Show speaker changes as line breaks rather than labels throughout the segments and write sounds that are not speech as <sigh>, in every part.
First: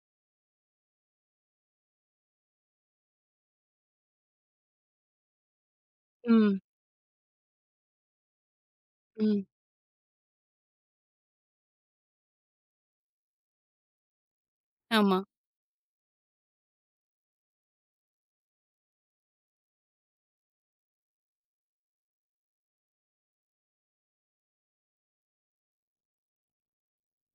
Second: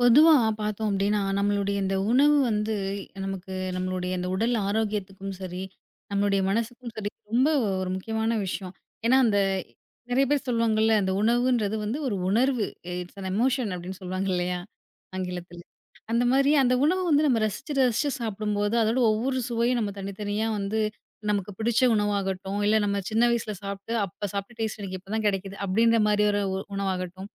பொதுவா பார்த்தோம் அப்டின்னா, நம்மளுடைய இந்த உணவு வந்து நமக்கு நம்மளுடைய இந்த உடல் ஆரோக்கியத்துக்கும் சரி, நம்மளுடைய
ம்,
மனசுக்கும் சரி ரொம்ப ஒரு முக்கியமான விஷயம். ஏன்னா, அந்த
ம்.
நெறைய பேர் சொல்லுவாங்கல்ல, அந்த உணவுன்றது வந்து ஒரு உணர்வு. இட்ஸ் அன் எமோஷன் அப்டின்னு சொல்லுவாங்க இல்லையா?
ஆமா.
ஆங்கிலத்தில. அந்த மாதிரி அந்த உணவு வந்து நம்ம ரசிச்சு, ரசிச்சு சாப்பிடும்போது, அதோட ஒவ்வொரு சுவையும் நம்ம தனித்தனியா வந்து நமக்கு பிடிச்ச உணவாகட்டும், இல்ல நம்ம சின்ன வயசுல சாப்பிட்டு, அப்ப சாப்பிட்ட டேஸ்ட் எனக்கு இப்ப தான் கிடைக்குது. அப்டின்ற மாரி ஒரு உணவாகட்டும்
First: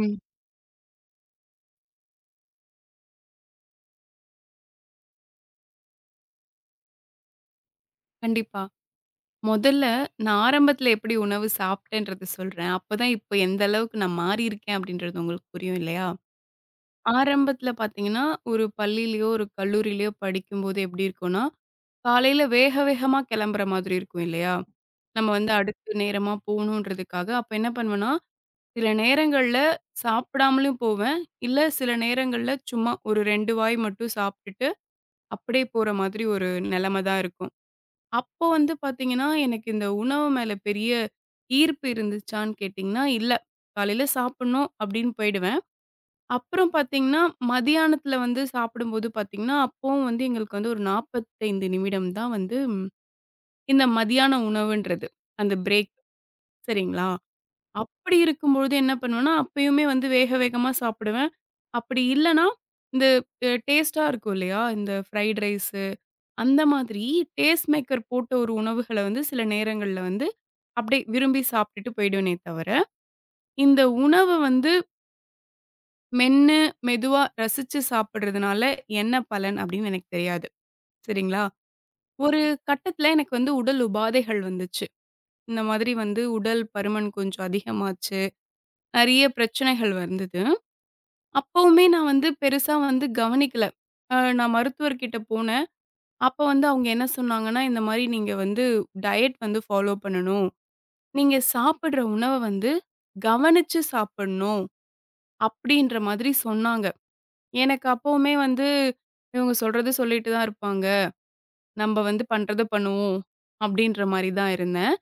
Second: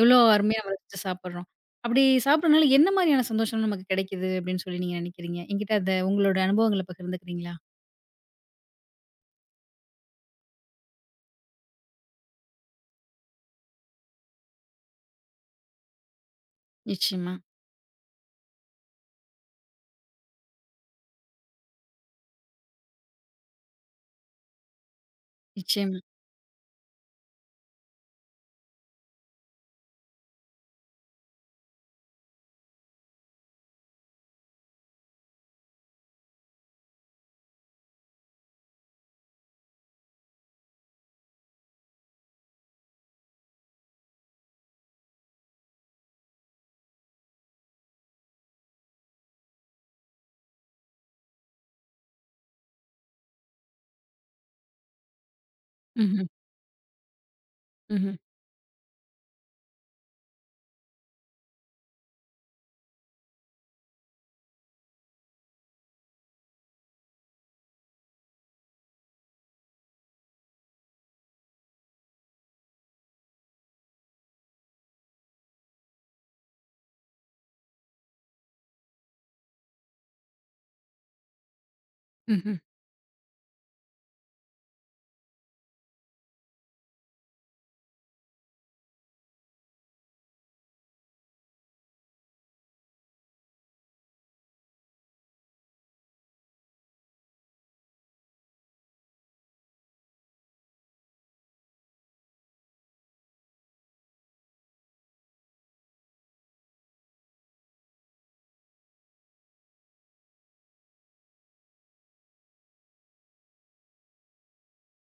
எவ்வளோ அருமையா நம்ம ரசிச்சு சாப்பிடுறோம். அப்படி சாப்பிடுறனால என்ன மாரியான சந்தோஷம்லாம் நமக்கு கிடைக்குது அப்படின்னு சொல்லி நீங்க நினைக்கிறீங்க? என்கிட்ட அத உங்களோட அனுபவங்கள பகிர்ந்துக்கிறீங்களா?
கண்டிப்பா. மொதல்ல நான் ஆரம்பத்துல எப்படி உணவு சாப்பிட்டேன்றத சொல்றேன். அப்பதான் இப்ப எந்த அளவுக்கு நான் மாறியிருக்கேன் அப்படின்றது உங்களுக்கு புரியும் இல்லையா?
நிச்சயமா.
ஆரம்பத்துல பார்த்தீங்கன்னா, ஒரு பள்ளியிலயோ, ஒரு கல்லூரியிலயோ படிக்கும்போது எப்படி இருக்கும்னா, காலையில வேக வேகமா கிளம்புற மாதிரி இருக்கும் இல்லையா? நம்ம வந்து அடுத்த
நிச்சயமா.
நேரமா போகணுன்றதுக்காக, அப்ப என்ன பண்ணுவேன்னா, சில நேரங்கள்ல சாப்பிடாமலும் போவேன். இல்ல சில நேரங்கள்ல சும்மா ஒரு 2 வாய் மட்டும் சாப்பிட்டுட்டு, அப்படியே போற மாதிரி ஒரு நிலைமை தான் இருக்கும். அப்போ வந்து பார்த்தீங்கன்னா, எனக்கு இந்த உணவு மேல பெரிய ஈர்ப்பு இருந்துச்சான்னு கேட்டீங்கன்னா, இல்ல. காலையில சாப்பிடணும் அப்படின்னு போயிடுவேன். அப்புறம் பார்த்தீங்கன்னா, மதியானத்தில வந்து சாப்பிடும்போது பார்த்தீங்கன்னா, அப்பவும் வந்து எங்களுக்கு வந்து ஒரு 45 நிமிடம் தான் வந்து இந்த மதியான உணவுன்றது. அந்த பிரேக்
ம்ஹ்ம்.
சரிங்களா?
ம்ஹ்ம்.
அப்படி இருக்கும்பொழுது என்ன பண்ணுவேன்னா, அப்பயுமே வந்து வேக வேகமா சாப்பிடுவேன். அப்படி இல்லன்னா, இந்த டேஸ்ட்டா இருக்கும் இல்லையா? இந்த ஃப்ரைட் ரைஸு அந்த மாதிரி டேஸ்ட் மேக்கர் போட்ட ஒரு உணவுகள வந்து சில நேரங்கள்ல வந்து அப்டியே விரும்பி சாப்ட்டுட்டு போயிடுவேனே தவிர, இந்த உணவு வந்து மென்னு, மெதுவா ரசிச்சு சாப்பிடுறதுனால என்ன பலன் அப்டின்னு எனக்கு தெரியாது. சரிங்களா? ஒரு
ம்ஹ்ம்.
கட்டத்துல எனக்கு வந்து உடல் உபாதைகள் வந்துச்சு. இந்த மாதிரி வந்து உடல் பருமன் கொஞ்சம் அதிகமாச்சு. நெறைய பிரச்சனைகள் வந்தது. அப்பவுமே நான் வந்து பெருசா வந்து கவனிக்கல. நான் மருத்துவர்கிட்ட போனேன். அப்ப வந்து அவங்க என்ன சொன்னாங்கன்னா, இந்த மாரி நீங்க வந்து டயட் வந்து ஃபாலோ பண்ணணும். நீங்க சாப்பிடுற உணவ வந்து கவனிச்சு சாப்பிடணும். அப்படின்ற மாதிரி சொன்னாங்க. எனக்கு அப்பவுமே வந்து, இவங்க சொல்றது சொல்லிட்டு தான் இருப்பாங்க. நம்ம வந்து பண்றத பண்ணுவோம். அப்படின்ற மாரி தான் இருந்தேன்.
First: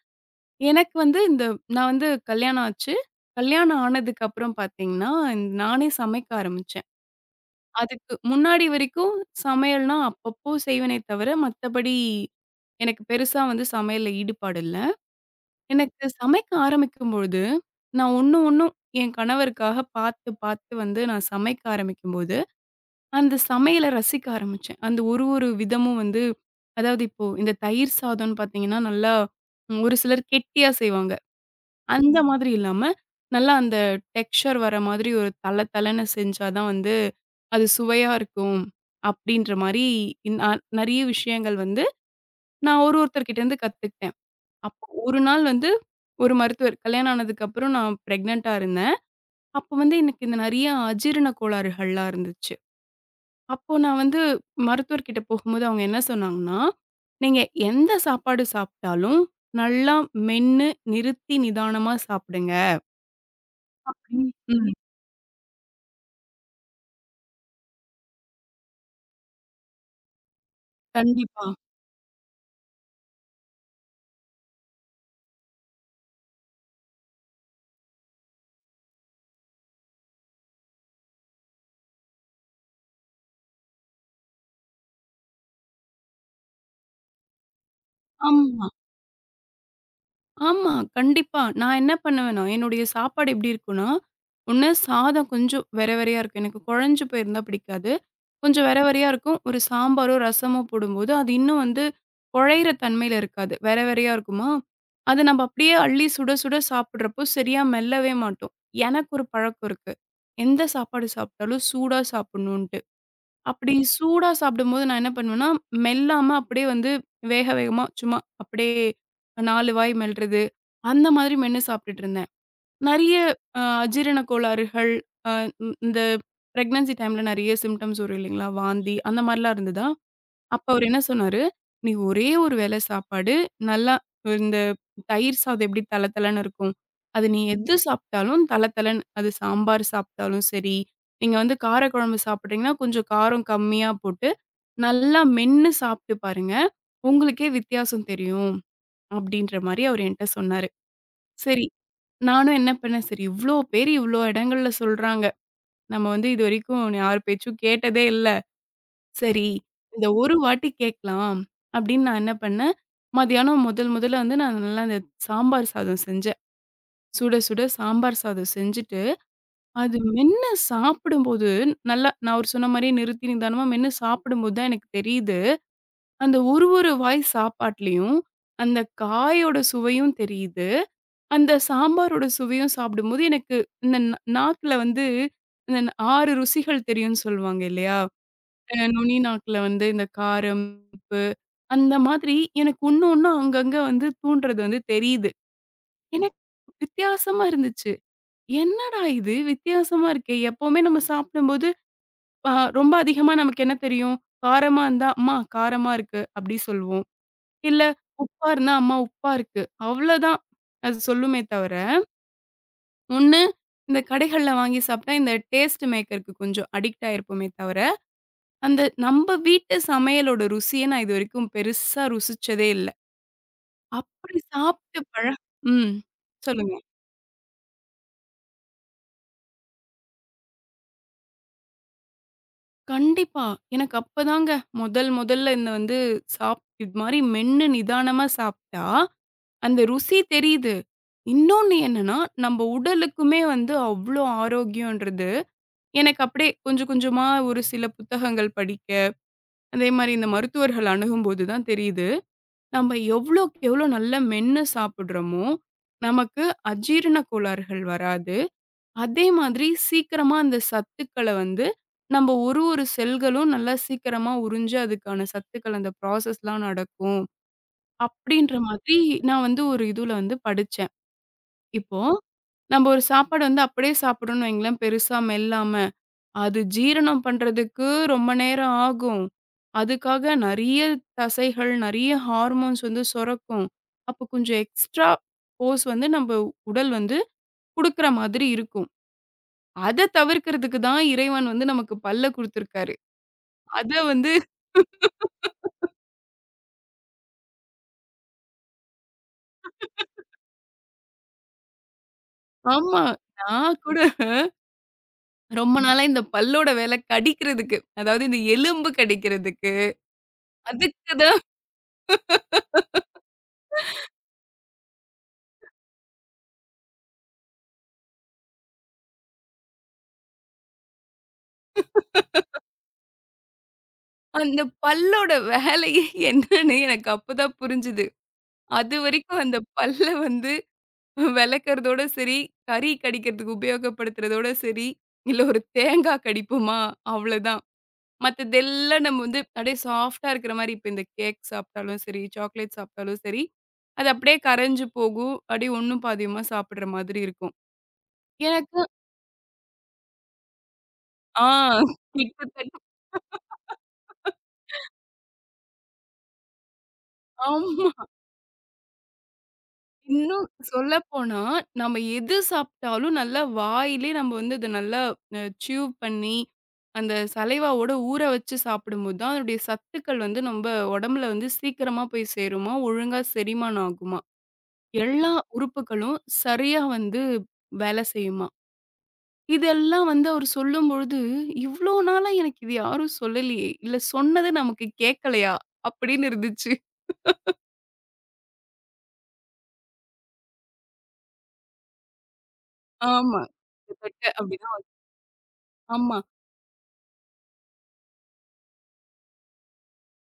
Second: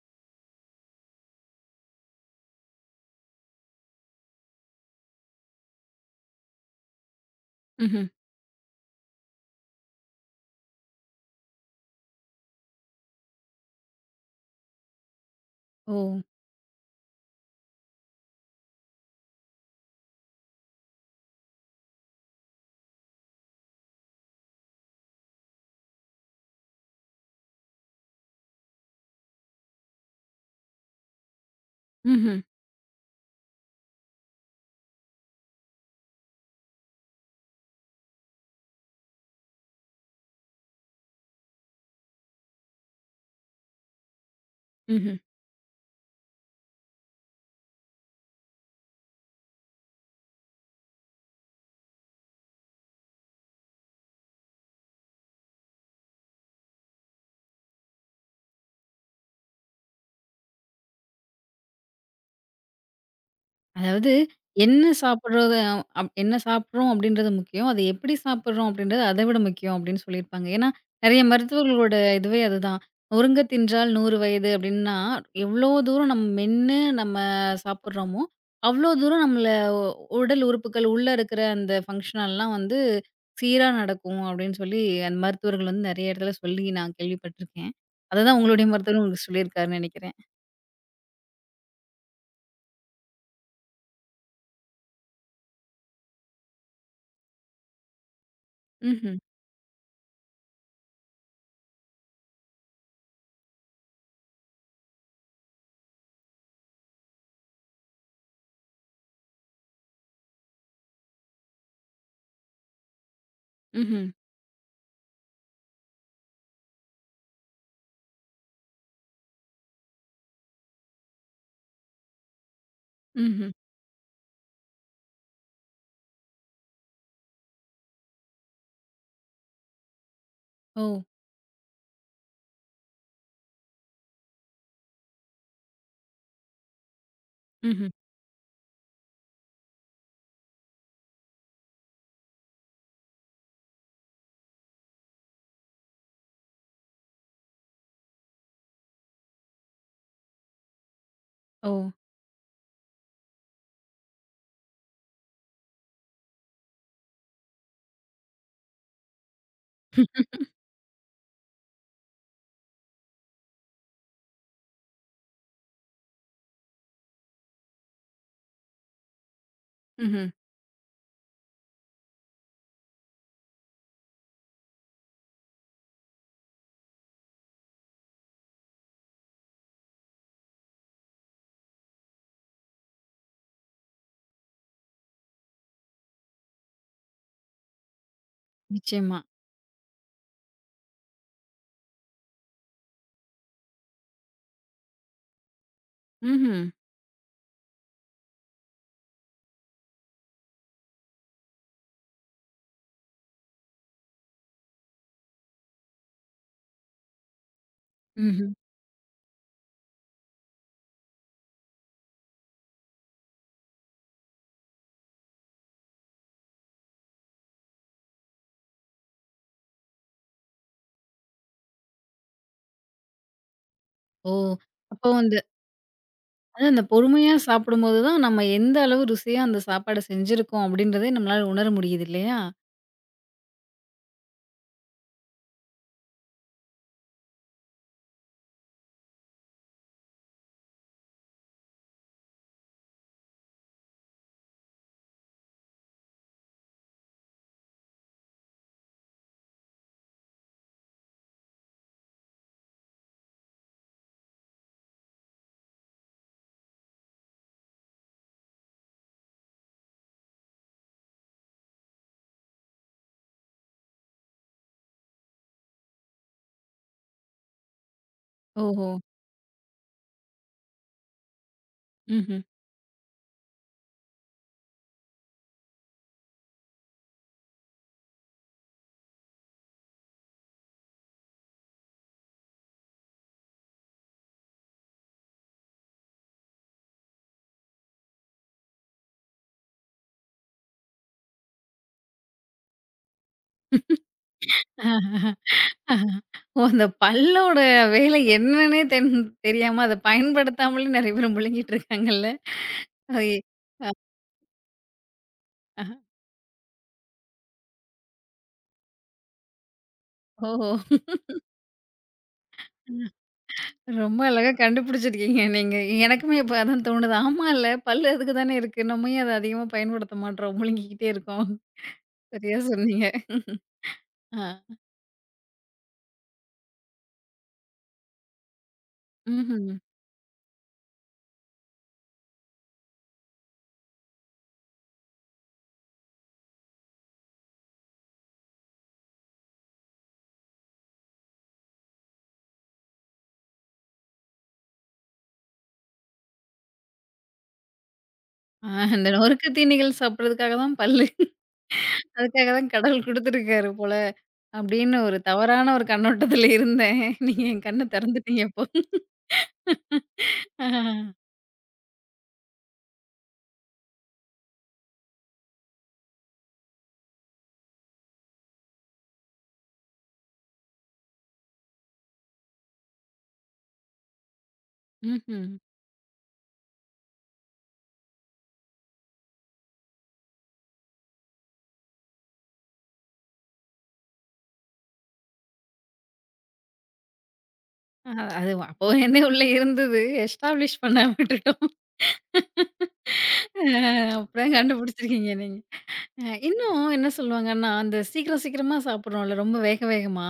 எனக்கு வந்து நான் வந்து கல்யாணம் ஆச்சு. கல்யாணம் ஆனதுக்கு அப்புறம் பார்த்தீங்கன்னா, நானே சமைக்க ஆரம்பிச்சேன்.
ம்ஹ்ம்.
அதுக்கு முன்னாடி வரைக்கும் சமையல்னா அப்பப்போ செய்வேனே தவிர, மத்தபடி எனக்கு பெருசா வந்து சமையல்ல ஈடுபாடு இல்ல.
ஓ!
எனக்கு சமைக்க ஆரம்பிக்கும் பொழுது, நான் ஒண்ணு ஒண்ணும் என் கணவருக்காக பார்த்து பார்த்து வந்து நான் சமைக்க ஆரம்பிக்கும்போது அந்த சமையல ரசிக்க ஆரம்பிச்சேன். அந்த ஒரு ஒரு விதமும் வந்து அதாவது இப்போ இந்த தயிர் சாதம்ன்னு பார்த்தீங்கன்னா, நல்லா ஒரு சிலர் கெட்டியா செய்வாங்க. அந்த
ம்ஹ்ம்.
மாதிரி இல்லாம, நல்லா அந்த டெக்ஸ்சர் வர மாதிரி ஒரு தள தளன்னு செஞ்சா தான் வந்து, அது சுவையா இருக்கும். அப்படின்ற மாரி நான் நெறைய விஷயங்கள் வந்து நான் ஒருத்தர்கிட்டேருந்து கத்துக்கிட்டேன். அப்போ
ம்ஹ்ம்.
ஒரு நாள் வந்து ஒரு மருத்துவர் கல்யாணம் ஆனதுக்கப்புறம் நான் பிரெக்னன்ட்டா இருந்தேன். அப்போ வந்து எனக்கு இந்த நெறைய அஜீரண கோளாறுகள்லாம் இருந்துச்சு. அப்போ நான் வந்து மருத்துவர்கிட்ட போகும்போது அவங்க என்ன சொன்னாங்கன்னா, "நீங்க எந்த சாப்பாடு சாப்பிட்டாலும் நல்லா மென்னு, நிறுத்தி, நிதானமா சாப்பிடுங்க."
அதாவது
ம். ம்.
என்ன சாப்பிடுறது என்ன சாப்பிடுறோம் அப்படின்றது முக்கியம். அது எப்படி சாப்பிடுறோம் அப்படின்றது அதை விட முக்கியம் அப்படின்னு சொல்லியிருப்பாங்க. ஏன்னா, நெறைய
கண்டிப்பா.
மருத்துவர்களோட இதுவே அதுதான். "நொறுங்க தின்றால் 100 வயது" அப்படின்னா, எவ்வளோ தூரம் நம்ம மென்னு நம்ம சாப்பிடுறோமோ, அவ்வளோ தூரம் நம்மள உ- உடல் உறுப்புகள் உள்ள இருக்கிற அந்த ஃபங்ஷனல்லாம் வந்து சீரா நடக்கும் அப்படின்னு சொல்லி அந்த மருத்துவர்கள் வந்து நெறைய இடத்துல சொல்லி நான் கேள்விப்பட்டிருக்கேன். அததான் உங்களுடைய
ஆமா,
மருத்துவரும் உங்களுக்கு சொல்லியிருக்காருன்னு நெனைக்கிறேன்.
ஆமா. கண்டிப்பா. நான் என்ன பண்ணுவேன்னா, என்னுடைய சாப்பாடு எப்படி இருக்கும்னா, ஒண்ணு சாதம் கொஞ்சம் வெற வெறையா இருக்கும். எனக்கு குழஞ்சு போயிருந்தா பிடிக்காது. கொஞ்சம் வெர வெரையா
ம்ஹ்ம்.
இருக்கும். ஒரு சாம்பாரோ, ரசமோ போடும்போது, அது இன்னும் வந்து குழையிற தன்மையில இருக்காது. வெர வெரையா இருக்குமா, அத நம்ம அப்படியே அள்ளி சுட சுட சாப்பிடுறப்போ சரியா மெல்லவே மாட்டோம். எனக்கு ஒரு பழக்கம் இருக்கு. எந்த சாப்பாடு சாப்பிட்டாலும் சூடா சாப்பிடணுன்ட்டு. அப்படி
ம்ஹ்ம்.
சூடா சாப்பிடும்போது நான் என்ன பண்ணுவேன்னா, மெல்லாம அப்படியே வந்து வேக வேகமா சும்மா அப்படியே 4 வாய் மெல்றது, அந்த மாதிரி மென்னு சாப்பிட்டுட்டு இருந்தேன். நெறைய
ம்ஹ்ம்.
அஜீரண கோளாறுகள், அ இந் இந்த பிரெக்னன்சி டைம்ல நெறைய சிம்ப்டம்ஸ் வரும் இல்லைங்களா? வாந்தி அந்த மாரிலாம் இருந்ததா? அப்ப அவரு
ஓ!
என்ன சொன்னாரு, "நீ ஒரே ஒரு வேள சாப்பாடு, நல்லா இந்த தயிர் சாதம் எப்படி தள தளன்னு இருக்கும், அது நீ எது
ம்ஹ்ம்.
சாப்பிட்டாலும் தள தளன்னு. அது சாம்பார் சாப்பிட்டாலும் சரி, நீங்க வந்து காரக்குழம்பு சாப்பிடுறீங்கன்னா, கொஞ்சம் காரம் கம்மியா போட்டு, நல்லா மென்னு சாப்பிட்டு பாருங்க. உங்களுக்கே வித்தியாசம் தெரியும்." அப்படின்ற மாரி அவரு என்ட்ட சொன்னாரு. சரி.
ஓ!
நானும் என்ன பண்ணேன், சரி இவ்ளோ பேரு இவ்ளோ இடங்கள்ல சொல்றாங்க. நம்ம வந்து இதுவரைக்கும் யார் பேச்சும் கேட்டதே இல்ல. சரி, இந்த ஒரு வாட்டி கேட்கலாம் அப்படின்னு நான் என்ன பண்ணேன், மதியானம் முதல் முதல்ல வந்து நான் நல்லா அந்த சாம்பார் சாதம் செஞ்சேன். சுட சுட சாம்பார் சாதம் செஞ்சுட்டு, அது
ம்ஹ்ம்.
மென்னு சாப்பிடும்போது நல்லா நான் அவரு சொன்ன மாரியே நிறுத்தி நிதானமா மென்னு சாப்பிடும்போது தான் எனக்கு தெரியுது, அந்த ஒரு ஒரு வாய் சாப்பாட்லயும் அந்த காயோட சுவையும் தெரியுது. அந்த சாம்பாரோட சுவையும் சாப்பிடும்போது எனக்கு இந்த நாக்குல வந்து இந்த 6 ருசிகள் தெரியும்ன்னு சொல்லுவாங்க இல்லையா? நுனி
நிச்சயமா.
நாக்குல வந்து இந்த காரம், உப்பு அந்த மாதிரி எனக்கு ஒண்ணு ஒண்ணா அங்கங்க வந்து தூண்டுறது வந்து தெரியுது. எனக்கு
ம்ஹ்ம்.
வித்தியாசமா இருந்துச்சு. என்னடா இது வித்தியாசமா இருக்கே! எப்பவுமே நம்ம சாப்பிடும்போது அ ரொம்ப அதிகமா நமக்கு என்ன தெரியும்? காரமா இருந்தா, "அம்மா காரமா இருக்கு" அப்படி சொல்லுவோம். இல்ல உப்பா
ம்ஹ்ம்.
இருந்தா, "அம்மா உப்பா இருக்கு" அவ்வளோதான் அது சொல்லுமே தவிர, ஒண்ணு, இந்த கடைகள்ல வாங்கி சாப்பிட்டா, இந்த டேஸ்ட் மேக்கர்‌க்கு கொஞ்சம் அடிக்ட் ஆயிருப்போமே தவிர, அந்த நம்ப வீட்டு சமையலோட ருசிய நான் இதுவரைக்கும் பெருசா ருசிச்சதே இல்ல.
ஓ!
அப்படி சாப்பிட்டு
அப்போ வந்து
ம்.
அதான்
சொல்லுங்க.
அந்த பொறுமையா சாப்பிடும்போது தான் நம்ம எந்த அளவு ருசியா அந்த சாப்பாட செஞ்சிருக்கோம் அப்படின்றதே நம்மளால உணர முடியுது இல்லையா?
கண்டிப்பா. எனக்கு அப்பதாங்க முதல் முதல்ல இந்த வந்து இது மாரி மென்னு நிதானமா சாப்ட்டா, அந்த ருசி தெரியுது. இன்னொன்னு என்னன்னா, நம்ப உடலுக்குமே வந்து அவ்ளோ ஆரோக்கியம்ன்றது, எனக்கு அப்படியே கொஞ்சம் கொஞ்சமா ஒரு சில புத்தகங்கள் படிக்க அதே மாரி இந்த மருத்துவர்கள் அணுகும்போது தான் தெரியுது. நம்ம எவ்வளோக்கு எவ்வளோ நல்லா மென்னு சாப்பிடுறோமோ, நமக்கு அஜீரண கோளாறுகள் வராது. அதே மாதிரி சீக்கிரமா அந்த சத்துக்கள வந்து நம்ம ஒரு ஒரு செல்களும் நல்லா சீக்கிரமா உறிஞ்சு அதுக்கான சத்துக்கள் அந்த ப்ராசஸ்லாம் நடக்கும். அப்படின்ற
ஓஹோ!
மாதிரி நான் வந்து ஒரு இதுல வந்து படிச்சேன். இப்போ
ம்ஹ்ம்.
நம்ம ஒரு சாப்பாடு வந்து அப்படியே சாப்பிடுறோம்னு வைங்களேன், பெருசா மெல்லாம. அது ஜீரணம் பண்றதுக்கு ரொம்ப நேரம் ஆகும். அதுக்காக நெறைய தசைகள், நெறைய ஹார்மோன்ஸ் வந்து சுரக்கும். அப்போ கொஞ்சம் எக்ஸ்ட்ரா ஃபோர்ஸ் வந்து நம்ப உடல் வந்து குடுக்குற மாதிரி இருக்கும். அத தவிர்க்கிறதுக்கு தான் இறைவன் வந்து நமக்கு பல்ல குடுத்துருக்காரு. அத வந்து
ஓ! அந்த பல்லோட வேலை என்னன்னே தெரியாம அத பயன்படுத்தாமலே நெறைய பேர் முழுங்கிட்டு இருக்காங்கல்ல.
ஆமா.
அது
நான் கூட ரொம்ப
அஹ
நாளா இந்த பல்லோட வேல கடிக்கிறதுக்கு, அதாவது இந்த எலும்பு கடிக்கிறதுக்கு,
ஓஹோ!
அதுக்கு தான்
ரொம்ப அழகா கண்டுபிடிச்சிருக்கீங்க நீங்க. எனக்குமே இப்ப அதான் தோணுது. ஆமால்ல பல்லு அதுக்கு தானே இருக்கு. நம்ம ஏன் அத அதிகமா பயன்படுத்த மாட்றோம்? முழுங்கிக்கிட்டே இருக்கோம். சரியா சொன்னீங்க.
அந்த
ஆ.
பல்லோட வேலையே என்னன்னு எனக்கு அப்பதான் புரிஞ்சுது. அதுவரைக்கும் அந்த
ம்ஹ்ம்.
பல்ல வந்து வெளக்கறதோட சரி, கறி கடிக்கிறதுக்கு உபயோகப்படுத்துறதோட சரி, இல்ல ஒரு தேங்கா கடிப்போமா, அவ்வளதான். மத்ததெல்லாம் நம்ம வந்து அப்படியே சாஃப்ட்டா இருக்கிற மாரி இப்ப இந்த கேக் சாப்பிட்டாலும் சரி, சாக்லேட் சாப்பிட்டாலும் சரி, அது அப்படியே கரைஞ்சு போகும். அப்படியே ஒண்ணும் பாதியுமா சாப்பிடுற மாதிரி இருக்கும்.
ஆ,
எனக்கு
இந்த நொறுக்கு தீனிகள் சாப்பிடுறதுக்காக தான் பல்லு.
ஆ
அதுக்காக தான்
கிட்டத்தட்ட
கடவுள் குடுத்துருக்காரு போல. அப்படின்னு ஒரு தவறான ஒரு கண்ணோட்டத்துல இருந்தேன். நீங்க என் கண்ண
ஆமா.
திறந்துட்டீங்க இப்போ.
இன்னும்
ஆ.
சொல்லப்போனா, நம்ம எது சாப்பிட்டாலும் நல்லா வாயிலே நம்ம வந்து அத நல்லா சியூ பண்ணி, அந்த சலைவாவோட ஊற வச்சு சாப்பிடும்போது தான், அதனுடைய சத்துக்கள் வந்து நம்ப உடம்புல வந்து சீக்கிரமா போய் சேருமாம், ஒழுங்கா செரிமானம் ஆகுமாம். எல்லா
ம்ஹ்ம்.
உறுப்புகளும் சரியா வந்து வேலை செய்யுமாம். இதெல்லாம் வந்து அவர் சொல்லும்பொழுது, "இவ்ளோ நாளா எனக்கு இது யாரும் சொல்லலையே! இல்ல சொன்னது நமக்கு கேட்கலையா?" அப்படின்னு இருந்துச்சு.
அ அது அப்போ என்ன உள்ள இருந்தது. எஸ்டாப்ளிஷ் பண்ண விட்டுட்டோம்.
ஆமா.
அ
கிட்டத்தட்ட
அப்புறம்
அப்படிதான்
கண்டுபிடிச்சிருக்கீங்க நீங்க.
ஆமா.
இன்னும் என்ன சொல்லுவாங்கன்னா, அந்த சீக்கிரம் சீக்கிரமா சாப்பிடுறோம்ல, ரொம்ப வேக வேகமா.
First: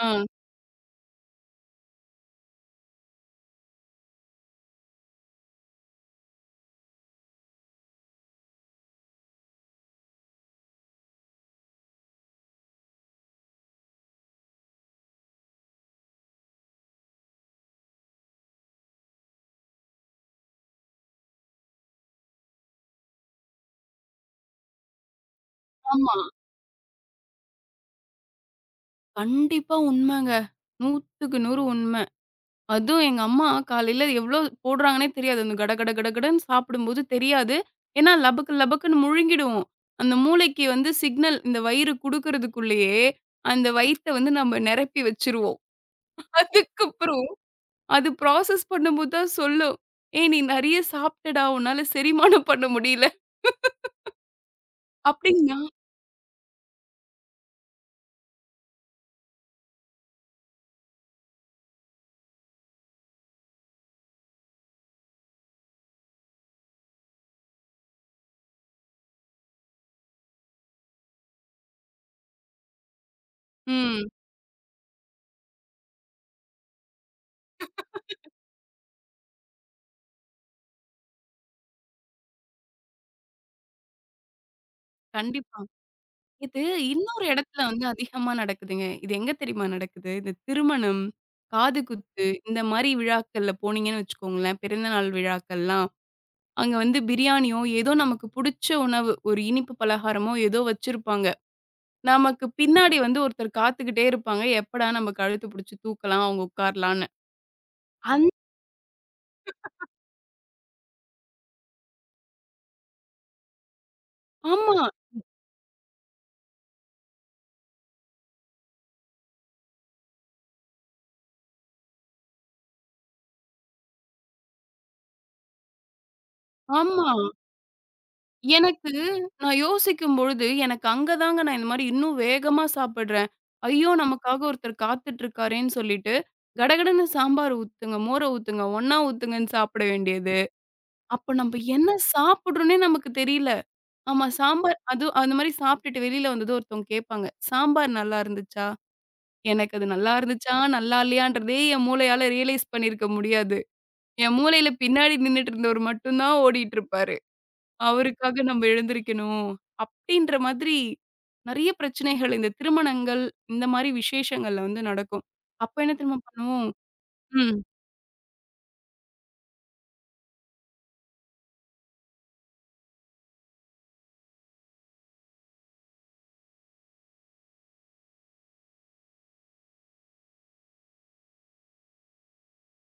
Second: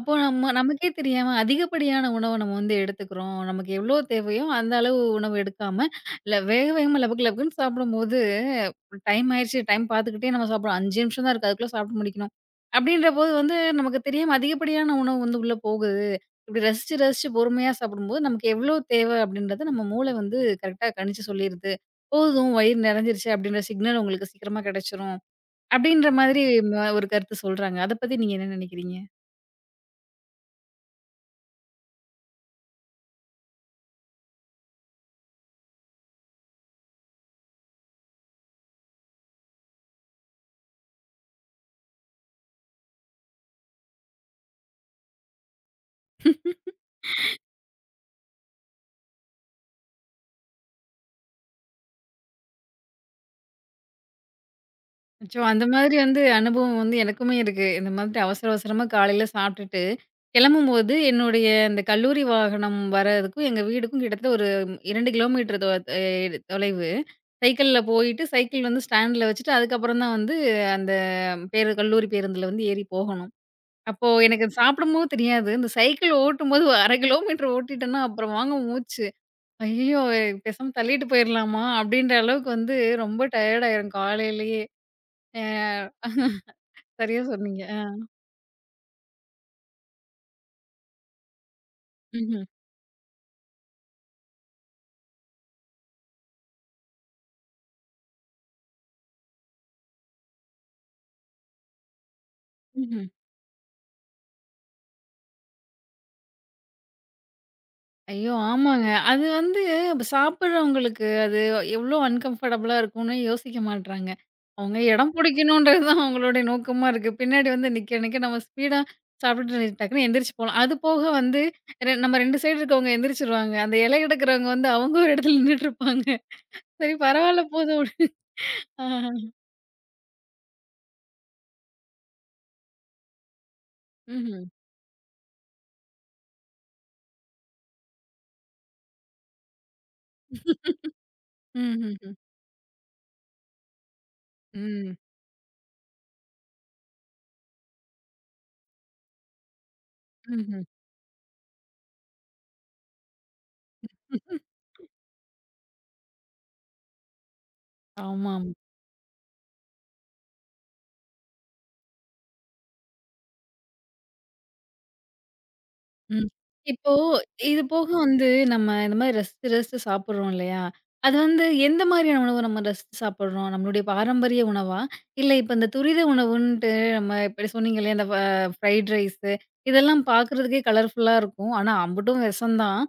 ஆ.
நம்ம நமக்கே தெரியாம அதிகப்படியான உணவ நம்ம வந்து எடுத்துக்கிறோம். நமக்கு எவ்வளோ தேவையோ அந்த அளவு உணவு எடுக்காம, இல்ல வேக வேகமா லபக்கு லபக்குன்னு சாப்பிடும்போது, டைம் ஆயிருச்சு டைம் பார்த்துக்கிட்டே நம்ம சாப்பிடுறோம். 5 நிமிஷம் தான் இருக்கு. அதுக்குள்ள சாப்பிட்டு முடிக்கணும். அப்படின்றபோது வந்து நமக்கு தெரியாம அதிகப்படியான உணவு வந்து உள்ள போகுது. இப்படி ரசிச்சு ரசிச்சு பொறுமையா சாப்பிடும்போது, நமக்கு எவ்வளோ தேவை அப்படின்றத நம்ம மூளை வந்து கரெக்ட்டா கணிச்சு சொல்லிருது. போதும் வயிறு நிறைஞ்சிருச்சு அப்படின்ற சிக்னல் உங்களுக்கு சீக்கிரமா கிடைச்சிரும். அப்படின்ற
ஆமா.
மாதிரி ஒரு கருத்து சொல்றாங்க. அத பத்தி நீங்க என்ன நினைக்கிறீங்க?
கண்டிப்பா உண்மங்க. 100க்கு 100 உண்ம. அதுவும் எங்க அம்மா காலையில எவ்ளோ போடுறாங்கன்னே தெரியாது. அந்த கட கட கடகடன்னு சாப்பிடும்போது தெரியாது. ஏன்னா லபக்கு லபக்குன்னு முழுங்கிடுவோம். அந்த மூளைக்கு வந்து சிக்னல் இந்த வயிறு குடுக்கறதுக்குள்ளேயே, அந்த வயித்த வந்து நம்ம நிரப்பி வச்சுருவோம். அதுக்கப்புறம் அது ப்ராசஸ் பண்ணும்போது தான் சொல்லும். "ஏய் நீ நெறைய சாப்ட்டடா! உன்னால செரிமானம் பண்ண முடியல."
அச்சோ!
அப்டின்னா
அந்த மாதிரி வந்து அனுபவம் வந்து எனக்குமே இருக்கு. இந்த மாதிரி அவசர அவசரமா காலையில சாப்ட்டுட்டு, கிளம்பும்போது என்னுடைய அந்த கல்லூரி வாகனம் வரதுக்கும், எங்க வீடுக்கும் கிட்டத்தட்ட ஒரு 2 கிலோமீட்டர் தொ எ தொலைவு. சைக்கிள்ல போயிட்டு, சைக்கிள் வந்து ஸ்டாண்ட்ல வச்சுட்டு, அதுக்கப்புறம் தான் வந்து அந்த கல்லூரி பேருந்துல வந்து ஏறி போகணும். அப்போ
ம்.
எனக்கு சாப்பிடும்போது தெரியாது. இந்த சைக்கிள் ஓட்டும்போது 1/2 கிலோமீட்டர் ஓட்டிட்டேன்னா, அப்புறம் வாங்க மூச்சு. ஐயய்யோ! பேசாம தள்ளிட்டு போயிரலாமா? அப்டின்ற அளவுக்கு வந்து ரொம்ப டயர்ட் ஆயிரும் காலையிலயே.
கண்டிப்பா.
அ
இது
சரியா
இன்னொரு இடத்துல
சொன்னீங்க. அ.
வந்து அதிகமா நடக்குதுங்க. இது எங்க தெரியுமா நடக்குது? இந்த திருமணம், காது குத்து
ம்ஹ்ம்,
இந்த மாரி விழாக்கள்ல போனீங்கன்னு வச்சுக்கோங்களேன், பிறந்தநாள் விழாக்கள்லாம். அங்க வந்து பிரியாணியோ, ஏதோ நமக்கு புடிச்ச உணவு, ஒரு இனிப்பு பலகாரமோ ஏதோ வச்சிருப்பாங்க. நமக்கு பின்னாடி
ம்ஹ்ம்.
வந்து ஒருத்தர் காத்துக்கிட்டே இருப்பாங்க. எப்படா நம்ம கழுத்த புடிச்சு தூக்கலாம், அவங்க உட்காரலான்னு. அந்
ஐயோ! ஆமாங்க. அது வந்து சாப்பிடுறவங்களுக்கு அது எவ்ளோ அன்கம்ஃபர்டபுளா இருக்கும்னு யோசிக்க மாட்றாங்க. அவங்க
ஆமா,
இடம் புடிக்கணுன்றது தான் அவங்களுடைய நோக்கமா இருக்கு. பின்னாடி வந்து நிக்க நிக்க நம்ம ஸ்பீடா சாப்பிட்டுட்டு டக்குன்னு எந்திரிச்சு போலாம். அது போக வந்து நம்ம 2 சைடு இருக்கவங்க எந்திரிச்சுருவாங்க. அந்த இலை எடுக்கிறவங்க வந்து அவங்க ஒரு இடத்துல நின்னுட்டு இருப்பாங்க. சரி
ஆமா.
பரவால்ல போதும்.
எனக்கு
ஆஹ.
நான் யோசிக்கும் பொழுது, எனக்கு அங்க தாங்க நான் இந்த மாரி இன்னும் வேகமா சாப்பிடுறேன். ஐயோ! நமக்காக
ம்ஹ்ம்.
ஒருத்தர் காத்துட்டு இருக்காரேன்னு சொல்லிட்டு, கடகடன்னு சாம்பார் ஊத்துங்க, மோர ஊத்துங்க, ஒண்ணா ஊத்துங்கன்னு சாப்பிட வேண்டியது. அப்ப நம்ப என்ன
ம்ஹ்ம்.
சாப்பிடுறோம்னே நமக்கு தெரியல. ஆமா சாம்பார்
ம்.
அதுவும் அந்த மாரி சாப்பிட்டுட்டு வெளியில வந்ததும் ஒருத்தவங்க கேட்பாங்க, "சாம்பார் நல்லா இருந்துச்சா?" எனக்கு அது நல்லா இருந்துச்சா,
ம்ஹ்ம்.
நல்லா இல்லையான்றதே என் மூளையால ரியலைஸ் பண்ணியிருக்க முடியாது. என் மூளையில பின்னாடி நின்னுட்டு இருந்தவரு மட்டும் தான் ஓடிட்டு இருப்பாரு. அவருக்காக
ஆமாமா.
நம்ம எழுந்திரிக்கணும். அப்டின்ற மாதிரி நெறைய பிரச்சனைகள் இந்த திருமணங்கள், இந்த மாரி விசேஷங்கள்ல வந்து நடக்கும். அப்ப என்ன தெரியுமா
ம்.
பண்ணுவோம்?
இப்போ
ம்.
இது போக வந்து நம்ம இந்த மாரி ரசிச்சு, ரசிச்சு சாப்பிடுறோம் இல்லையா? அது வந்து எந்த மாதிரியான உணவு நம்ம ரசிச்சு சாப்பிடுறோம்? நம்மளுடைய பாரம்பரிய உணவா? இல்ல இப்ப இந்த துரித உணவுன்ட்டு நம்ம இப்படி சொன்னீங்க இல்லையா? இந்த ஃப்ரைட் ரைஸு இதெல்லாம் பார்க்குறதுக்கே கலர்ஃபுல்லா இருக்கும். ஆனா அம்புட்டும் விஷம் தான்.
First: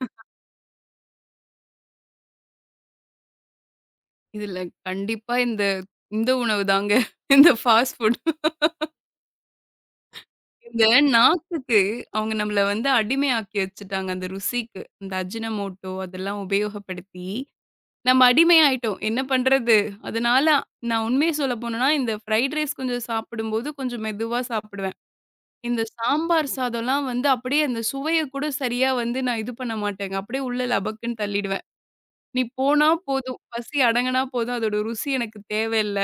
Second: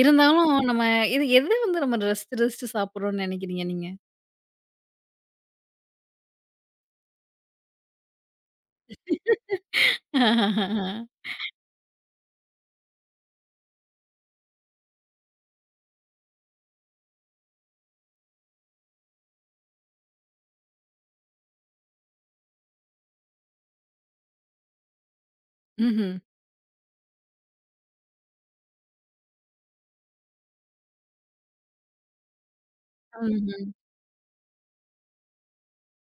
இருந்தாலும் நம்ம இது எது வந்து நம்ம ரசிச்சு, ரசிச்சு சாப்பிடுறோம்னு நெனைக்கிறீங்க நீங்க?
இதுல கண்டிப்பா இந்த இந்த உணவு தாங்க. இந்த ஃபாஸ்ட் ஃபுட். இந்த
<laughs>
நாக்குக்கு அவங்க நம்மள வந்து அடிமையாக்கி வச்சுட்டாங்க அந்த ருசிக்கு. இந்த அஜினமோட்டோ அதெல்லாம் உபயோகப்படுத்தி, நம்ம அடிமையாயிட்டோம். என்ன பண்றது? அதனால நான் உண்மைய சொல்ல போணும்னா, இந்த ஃப்ரைட் ரைஸ் கொஞ்சம் சாப்பிடும்போது கொஞ்சம் மெதுவா சாப்பிடுவேன். இந்த
ம்ஹ்ம்.
சாம்பார் சாதம்லாம் வந்து அப்படியே அந்த சுவைய கூட சரியா வந்து நான் இது பண்ண மாட்டேங்க. அப்படியே உள்ள லபக்குன்னு தள்ளிடுவேன். "நீ போனா போதும்,
ம்ஹ்ம்.
பசி அடங்குனா போதும், அதோட ருசி எனக்கு தேவையில்ல."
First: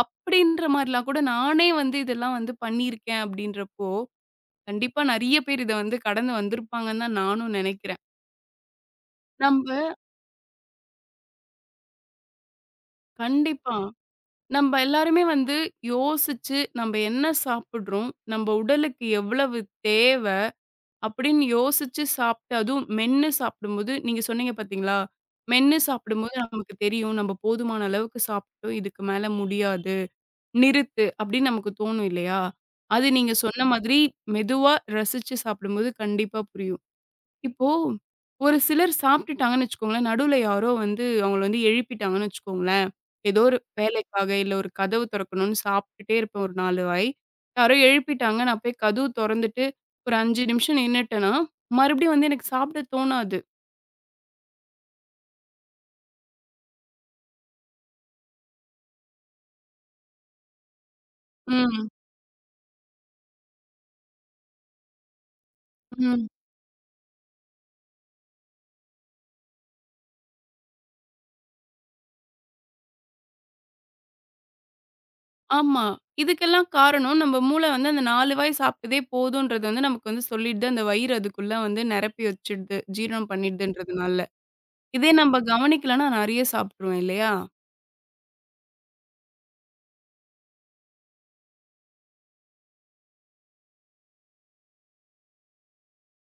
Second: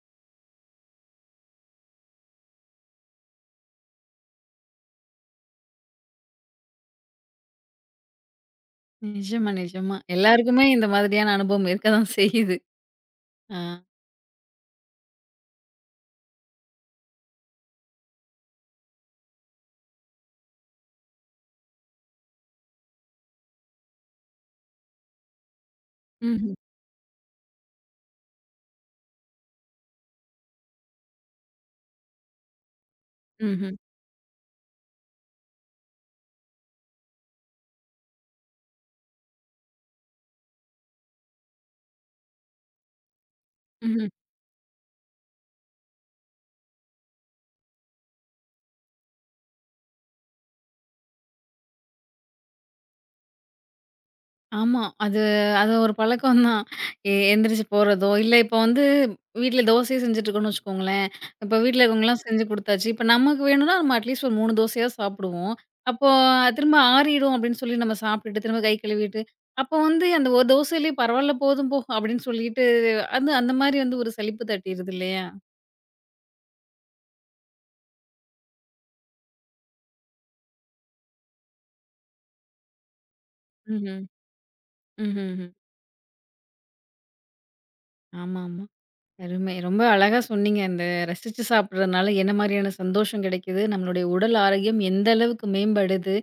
அப்படின்ற மாரிலாம் கூட நானே வந்து இதெல்லாம் வந்து பண்ணியிருக்கேன் அப்படின்றப்போ, கண்டிப்பா நெறைய பேர் இத வந்து கடந்து வந்திருப்பாங்கன்னு தான் நானும் நெனைக்கிறேன்.
நிஜமா,
நம்ப
நிஜமா. எல்லாருக்குமே இந்த மாதிரியான அனுபவம் இருக்க தான் செய்யுது. ஆ.
கண்டிப்பா. நம்ப எல்லாருமே வந்து யோசிச்சு, நம்ப என்ன சாப்பிடுறோம்? நம்ப உடலுக்கு எவ்வளவு தேவ? அப்படின்னு யோசிச்சு சாப்பிட்டு அதுவும் மென்னு சாப்பிடும்போது நீங்க சொன்னீங்க பார்த்தீங்களா? மென்னு சாப்பிடும்போது
ம்ஹ்ம்.
நமக்கு தெரியும். நம்ம போதுமான அளவுக்கு சாப்பிட்டோம். இதுக்கு மேல முடியாது. நிறுத்து அப்படின்னு நமக்கு தோணும் இல்லையா? அது நீங்க சொன்ன
ம்ஹ்ம்.
மாதிரி மெதுவா ரசிச்சு சாப்பிடும்போது கண்டிப்பா புரியும். இப்போ ஒரு சிலர் சாப்பிட்டுட்டாங்கன்னு வச்சுக்கோங்களேன், நடுவுல யாரோ வந்து அவங்கள வந்து எழுப்பிட்டாங்கன்னு வச்சுக்கோங்களேன். ஏதோ ஒரு
ம்ஹ்ம்.
வேலைக்காக, இல்ல ஒரு கதவு தொறக்கணும்னு சாப்பிட்டுட்டே இருப்பேன் ஒரு 4 வாய். யாரோ எழுப்பிட்டாங்க, நான் போய் கதவு தொறந்துட்டு ஒரு 5 நிமிஷம் நின்னுட்டேன்னா, மறுபடியும் வந்து எனக்கு சாப்பிட தோணாது.
ஆமா. அது அது ஒரு பழக்கம் தான். எந்திரிச்சு போறதோ, இல்ல இப்ப வந்து வீட்ல தோசையே செஞ்சுட்டுருக்கோம்னு வச்சுக்கோங்களேன். இப்ப வீட்ல
ம்,
இருக்கவங்கலாம் செஞ்சு குடுத்தாச்சு. இப்ப நமக்கு வேணும்னா நம்ம அட்லீஸ்ட் ஒரு 3 தோசையாவது சாப்பிடுவோம். அப்போ
ம்.
திரும்ப ஆறிடும் அப்படின்னு சொல்லி நம்ம சாப்பிட்டுட்டு, திரும்ப கை கழுவிட்டு, அப்போ வந்து அந்த ஒரு தோசையிலேயே பரவால்ல போதும் போ அப்படின்னு சொல்லிட்டு, அது அந்த மாரி வந்து ஒரு சலிப்பு தட்டிருது இல்லையா?
ஆமா. இதுக்கெல்லாம் காரணம் நம்ம மூளை வந்து அந்த 4 வாய் சாப்பிட்டதே போதுன்றது வந்து நமக்கு வந்து சொல்லிடுது. அந்த வயிறு அதுக்குள்ள வந்து நிரப்பி வச்சுடுது. ஜீரணம்
ம்ஹ்ம்.
பண்ணிடுதுன்றதுனால. இதே நம்ம
ம்ஹ்ம்ஹ்ம்.
கவனிக்கலன்னா நெறைய சாப்பிட்டுருவேன் இல்லையா?
ஆமாமா. அருமை. ரொம்ப அழகா சொன்னீங்க. இந்த ரசிச்சு சாப்பிடுறதுனால என்ன மாரியான சந்தோஷம் கிடைக்குது? நம்மளுடைய உடல் ஆரோக்கியம் எந்த அளவுக்கு மேம்படுது?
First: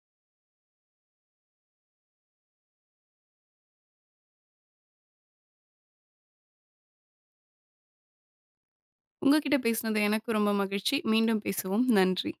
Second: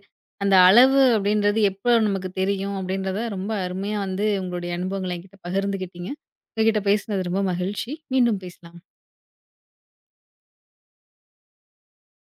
அந்த அளவு அப்படின்றது எப்போ நமக்கு தெரியும்? அப்படின்றத ரொம்ப அருமையா வந்து உங்களுடைய அனுபவங்கள என்கிட்ட பகிர்ந்துக்கிட்டீங்க. உங்ககிட்ட பேசினது ரொம்ப மகிழ்ச்சி. மீண்டும் பேசலாம்.
உங்ககிட்ட பேசினது எனக்கு ரொம்ப மகிழ்ச்சி. மீண்டும் பேசுவோம். நன்றி.